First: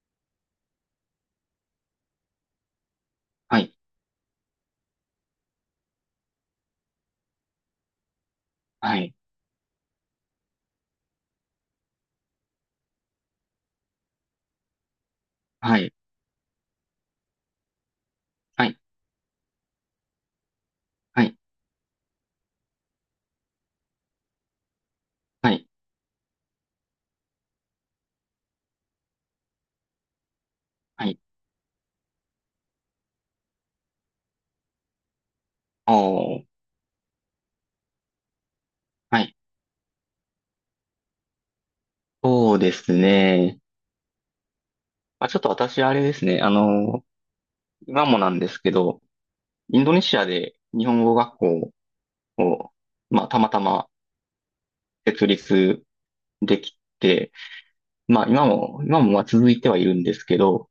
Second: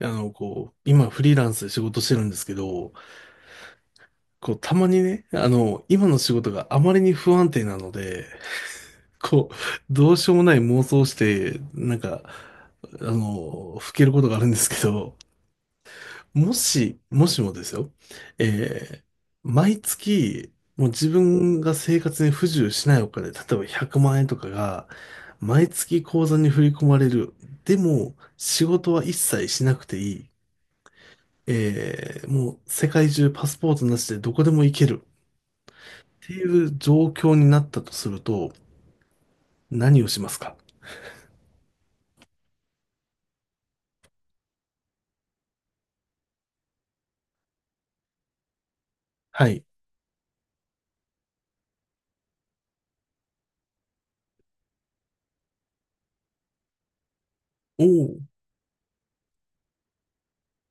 こう、今フリーランスで仕事してるんですけど、はい、こう、たまにね、今の仕事があまりに不安定なので、はい、こう、どうしようもない妄想をして、なんか、ふけることがあるんですけど、はい、もし、もしもですよ、はい、えー毎月、もう自はい、分が生活に不自由しないお金、例えば100万円とかが、は毎い、月口座に振り込まれる。でも、仕事は一切しなくていい。はい、もう世界中パスポートなしでどこでも行けるおっていー、う状況になったとすると、はい、何をしますか？そうですね。まあ、ちょっと私、あれですね、今もなんですけど、はい。インドネシアで日本語学校を、まあ、たまたま設立できて、おお、まあ、今もまあ続いてはいるんですけど、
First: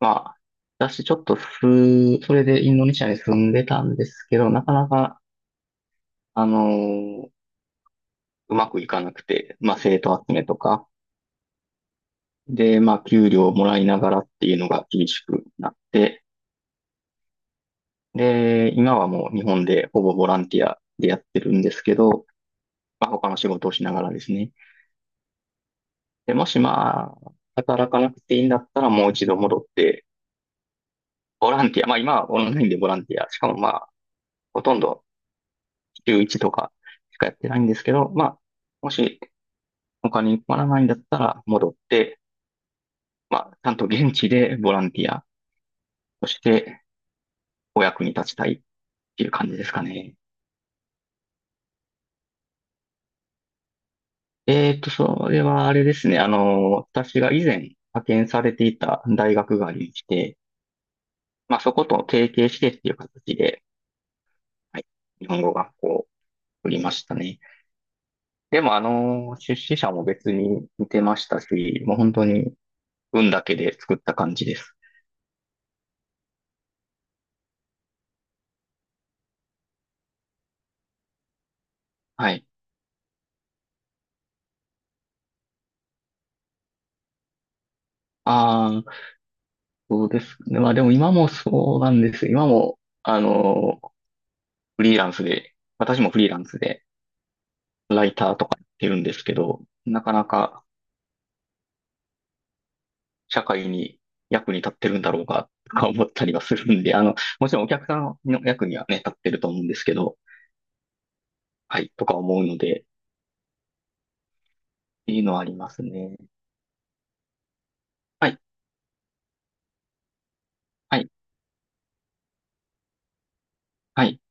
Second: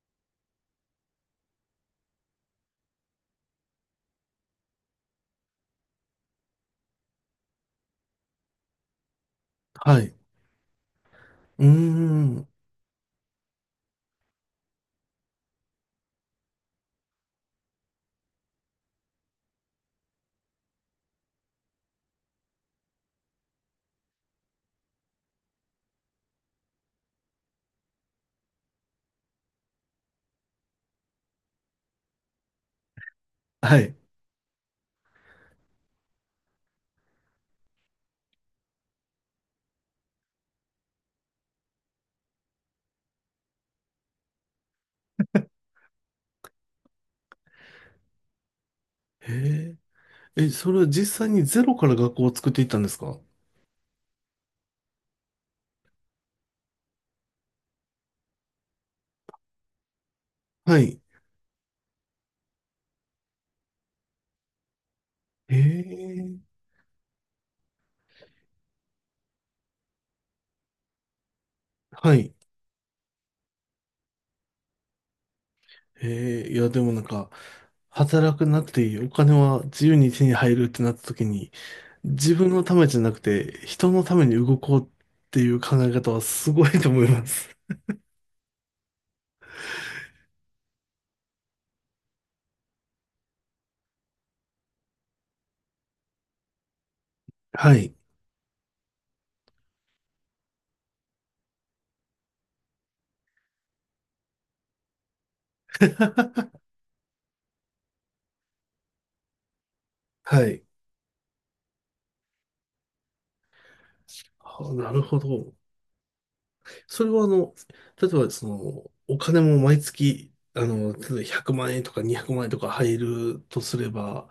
まあ、私、ちょっとす、それでインドネシアに住んでたんですけど、なかなか、あの、うまくいかなくて、まあ、は生い。徒集めとか、うーん、で、まあ、給料をもらいながらっていうのが厳しくなって、で、今はもう日本でほぼボランティアでやってるんですけど、まあ、他の仕事をしながらですね。で、もしまあ、働かなくていいんだったらもう一度戻って、ボランティア、まあ今はオンラインでボランティア、しかもまはあ、い。ほとんど週1とかしかやってないんですけど、まあ、もしお金に困らないんだったら戻って、まあ、ちゃんと現地でボランティアとしてお役に立ちたいっていうへ感じですかね。え、え、それは実際にゼロから学校を作っていったんですか？それはあれですね。私が以前派遣されていた大学がありまして、はい。まあそこと提携してっていう形で、はい、日本語へ学校をえ、作りましたね。でも出資者も別に似てましたし、もう本は当い。に運だけで作った感じです。へえ、いや、でもなんか、働くなくていい、お金は自由に手に入るってなった時に、は自い。分のためじゃなくて、人のために動こうっていう考え方はすごいと思います。ああ、そうですね。まあでも今もそうなんです。今も、フリーランスで、私もフリーランスで、はい。ライターとかやってるんですけど、なかなか社会に役に立ってるんだろうか、とか思ったりはするんで、もちろんお客さんの役にはね、立ってると思うんですけど、はい。はい、とか思うので、っあ、なるてほいうのはありど。ますね。それは例えはばい、その、お金も毎月、は例い、えば100万円とか200万円とか入るとすれはい、ば、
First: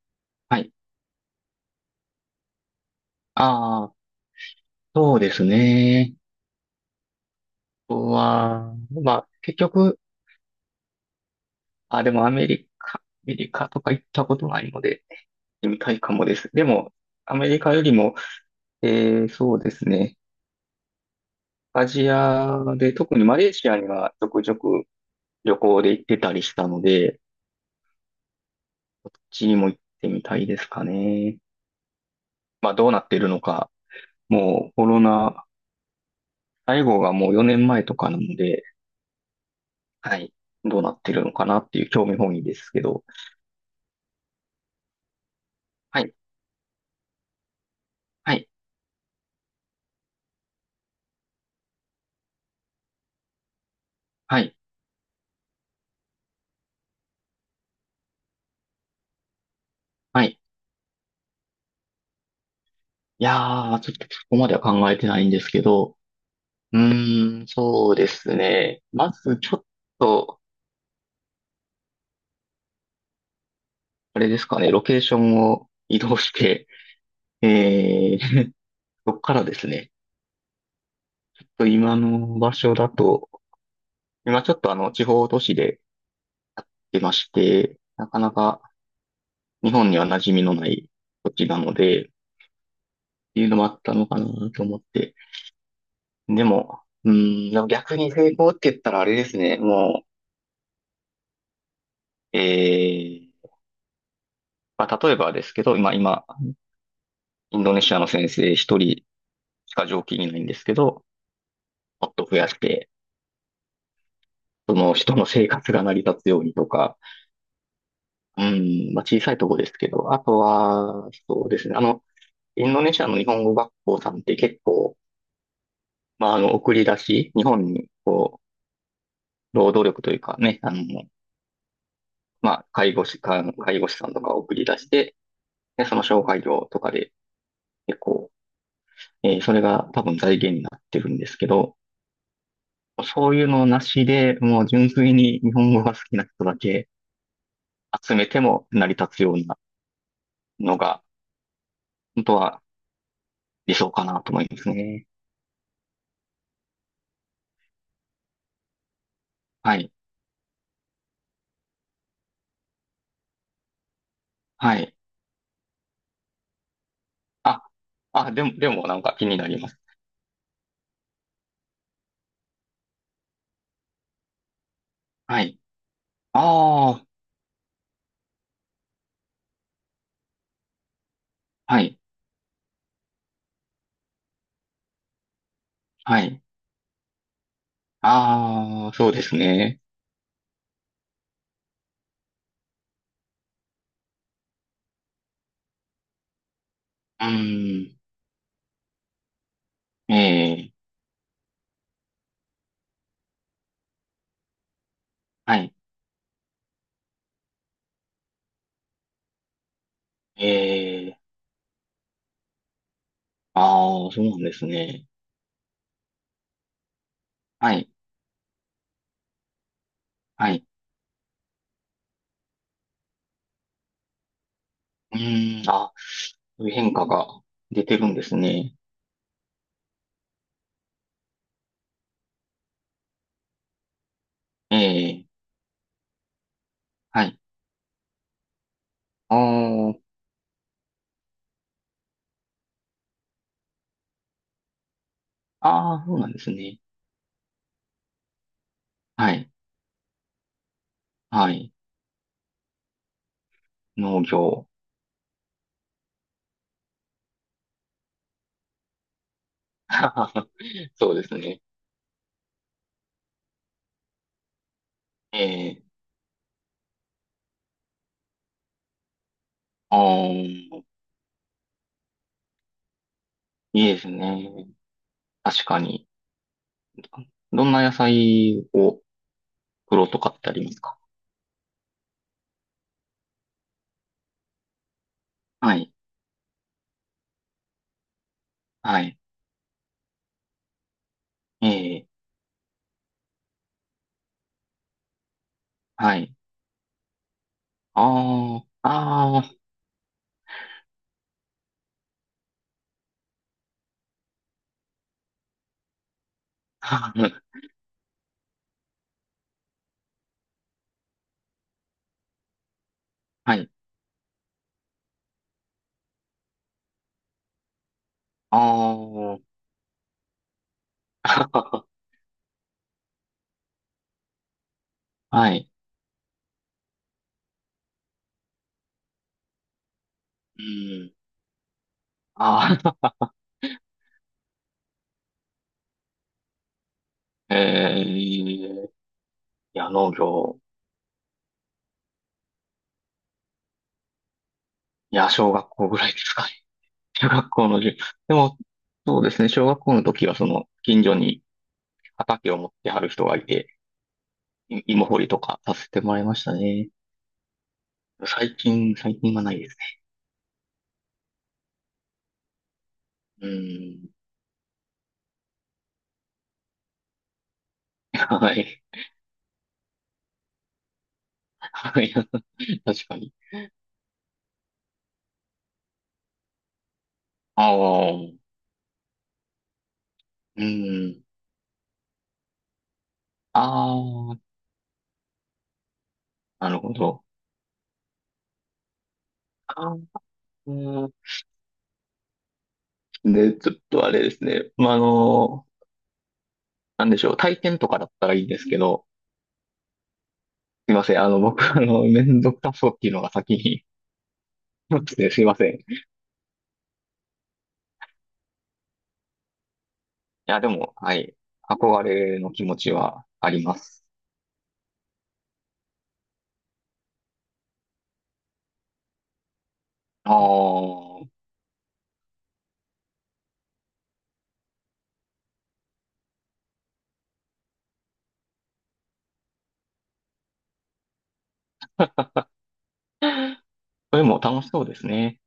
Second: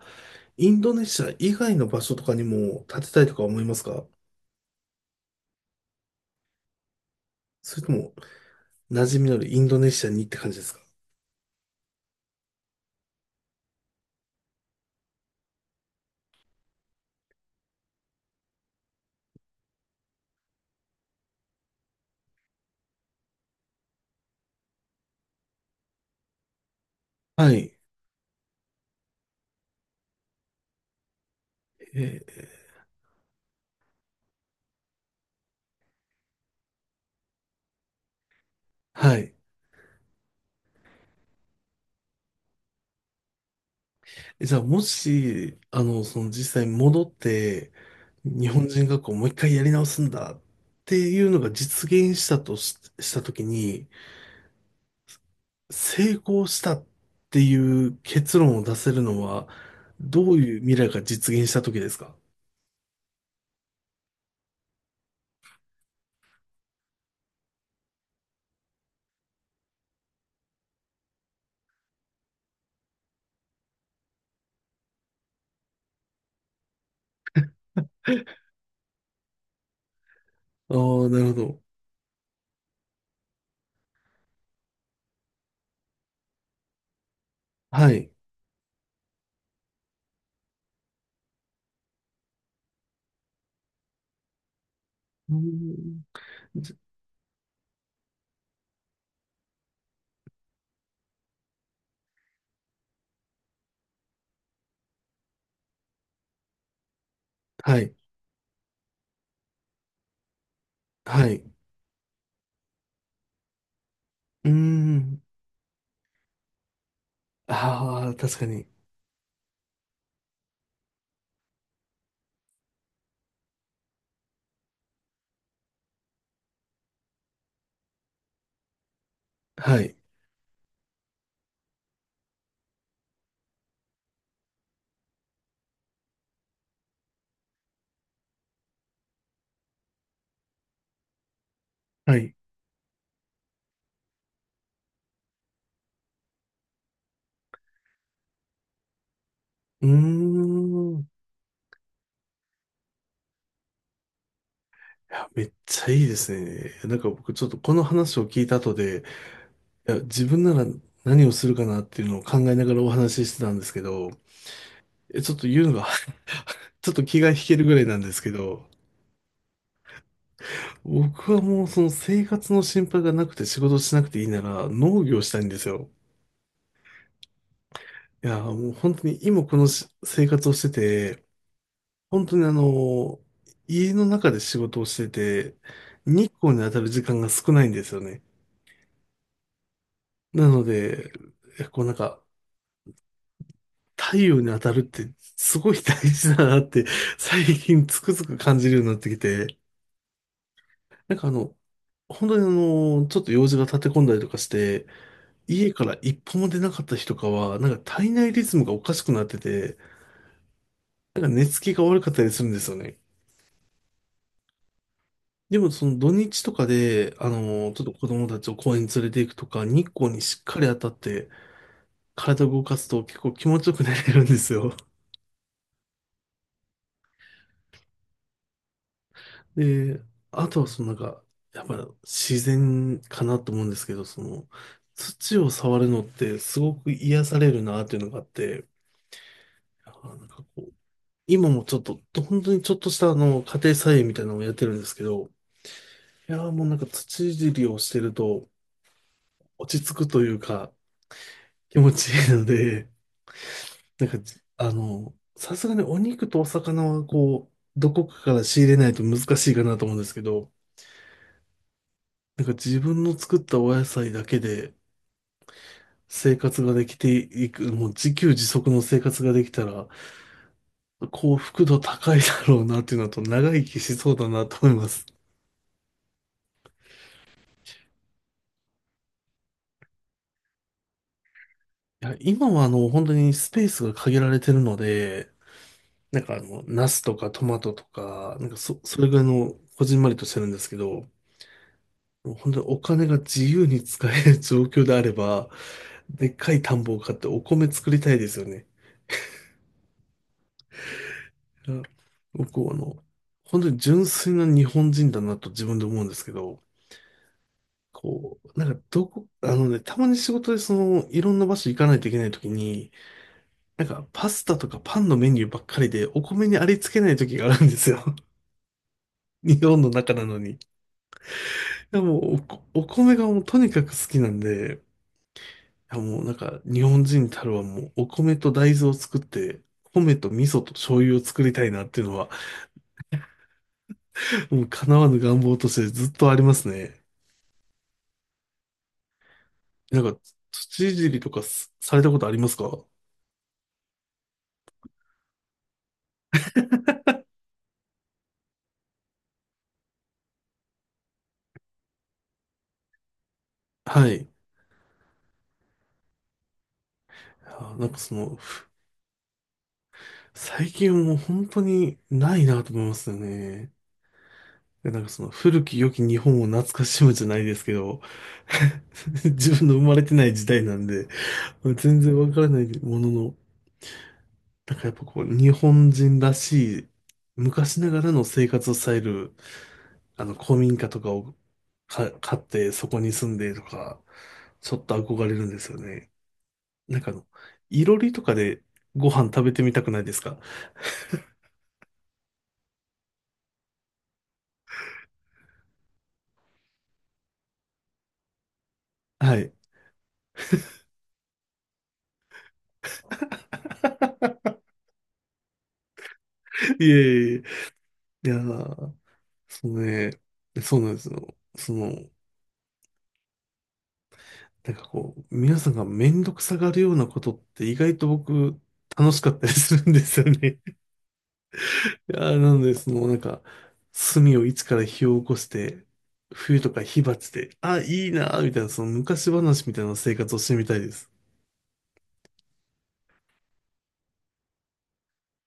はイい。ンドネシア以外の場所とかにも建てたいとか思いますあか？あ、そうですね。それとあとも、は、馴ま染あ、みのあるイ結ンドネ局、シアにって感じですか？あ、でもアメリカとか行ったことないので、行ってみたいかもです。でも、アメリカよりも、そうですね。アジアで、特にマレーシアにはちょくちょく旅行で行ってたりしたので、はい。こっちにも行ってみたいですかね。えーまあどうなってるのか、もうコロナ、最後がもう4年前とかなので、はい。はい、どうなってるのかなっていう興味本位ですけど、じゃあ、もし、はい、その実際に戻って、は日い、本人学校をもう一回やり直すんだっていうのが実現したとし、したときに、はい、成功したっていう結論を出せるのは、はどうい。いう未来が実現した時ですか？いやー、ちょっとそこまでは考えてないんですけど、うーん、そうですね。まずちょっと、あれですかね、ロケーションを移動して、えー、そこからですね、ああー、なるほど。今の場所だと、今ちょっとあの地方都市で、やってまして、はない。かなか日本には馴染みのない土地なので、っていうのもあったのかなと思って。うーんでじも、うーん、でも逆に成功って言ったらあれですね。もう、まあ、例えばですけど、今、インドはネシい。アの先生一人しか常勤いないんですけど、はい。もっと増やして、うーその人ん。の生活が成り立つようにとか、ああ、確うかに。ん、まあ、小さいとこですけど、あとは、そうですね。インドネシアの日本語学校さんって結構、まあ、送り出し、日本に、こう、労は働い。力というかね、まあ、介護士、か介護士さんとかを送り出して、で、その紹介料とかで、結構、それが多分財源になってるんですけど、はい。そういうのなしで、もう純粋に日本語が好きな人だけ集めても成り立つようなうーのん。が、い本当は理想かなと思いますね。や、めっちゃいいですね。なんか僕ちょっとこの話を聞いた後で、はいい。や、自分なら何をするかなっていうのを考えながらお話ししてたんですけど、はい。ちょっと言うのが ちょっと気が引けあ、るぐらいなんですけあ、でも、ど、でもなんか気になります。僕はもうその生活の心配がなくて仕事しなくていいなら農業したはいんでい。すよ。ああ、いや、もう本当に今この生活をしてて、はい。本当に家の中で仕事をしてて、は日い。光に当たる時間が少ないんですよね。ああ、そうですね。なので、こうなんか、太陽に当たるってすごい大事だなってう最近ん。つくづく感じるようになってきて、ええ、なんか本当にちょっと用事が立て込んだりとかして、は家い。から一歩も出なかった日とかは、なんか体内リズムがおかしくなってて、ええ、なんか寝つきが悪かったりするんですよね。ああ、そうなんですね。でもその土日とかで、はちょっい、と子供たちを公園に連れて行くとか、日光にしっはかい。り当たって、体を動かすと結構気持ちよく寝れるんですよ。うーん、あ、そういう変化が出てるんですね。で、あとはそのなんか、やっぱ自然かなと思うんですけど、その、ええ、土を触るのってすごく癒はさい。れるなっていうのがあって、あーなんかこう、今もちょっと、本当にちょっとした家庭菜園みたいなのをやってるんですけど、あー、そうないんでやすーもうなんね。か土いじりをしてるとはい、落ち着くというかはい。気持ちいいので、なんか農業。さすがにお肉とお魚はこう、どこかから仕入れないと難しいかなと思うんですけど、そうですね。なんか自分の作ったお野菜だけでええ、生活ができていく、もう自給自足の生活ができたらああ、い幸福度高いだろうなっていうのと長生きいしですそうだなとね。思います。確かに。どんな野菜を作ろうとかってありますか？いや、今は本当にスペースが限られてるので、はい、なんかナスとかトマトとか、なんかそ、はそれぐい。らいの、こじんまりとしてるんですけど、ええ、本当にお金が自由に使える状況であれば、はでい。っかい田んぼを買ってお米作りたいですよあね。あ、あいや僕は本当に純粋な日本人だなと自分で思うんですけど、あ。こう、なんかあのね、たまに仕事でその、いろんな場所行かないといけないときに、はい。なんか、パスタとかパンのメニューばっかりで、お米にありつけない時があるんですよ。あ日本の中なのに。いあ。やもうお米がもうとにかく好きなんで、いはい。やもうなんか、日本人たるはもう、お米と大豆を作って、米と味噌うと醤ん。油を作りたいなっていうのは、ああ。もう叶わぬ願望としてずっとありますね。ええいや、なん農か、業。土いじりとかすされたことありますか？いや、小学校ぐらいですかね。中学校の授でも、そうですね。小学校の時は、近所に畑を持ってはる人がいて、はい。芋掘りとかさせてもらいましたね。あなんかその、最近、最近はないです最近はもう本当にないなと思いますよね。うね。ん。で、なんかその古き良き日本を懐かしむじゃないですけど、はい。自分の生まれてない時代なんで、全はい。然わからない も確のかに。の、なんかやっぱこう、日本人らしい、あ昔ながらのあ。生活スタイル、古う民家とかん。を買って、そこに住んでとあか、あ。ちょっと憧れるんですよね。なるほなんかど。いろりとかでご飯食べてみあたくあ。ないですか？ で、ちょっとあれですね。まあ、なんでしょう。体験とかだったらいいんですけど、はい。すいません。僕、めんどくさそうっていうのが先に、ってすいません。いいえいえいえ、いやー、そうね、や、でそうなも、んですはい。よ。そ憧の、れの気持ちはあります。なんかこう、皆さんがめんどくさがるようなことって意外と僕楽しかったりするんですよああ、ね。そ いやーなので、そのなんか、炭を一から火を起こして、冬とか火鉢で、あ、いいなーみたいな、その昔話みたいな生活をしてみたいです。れも楽しそうですね。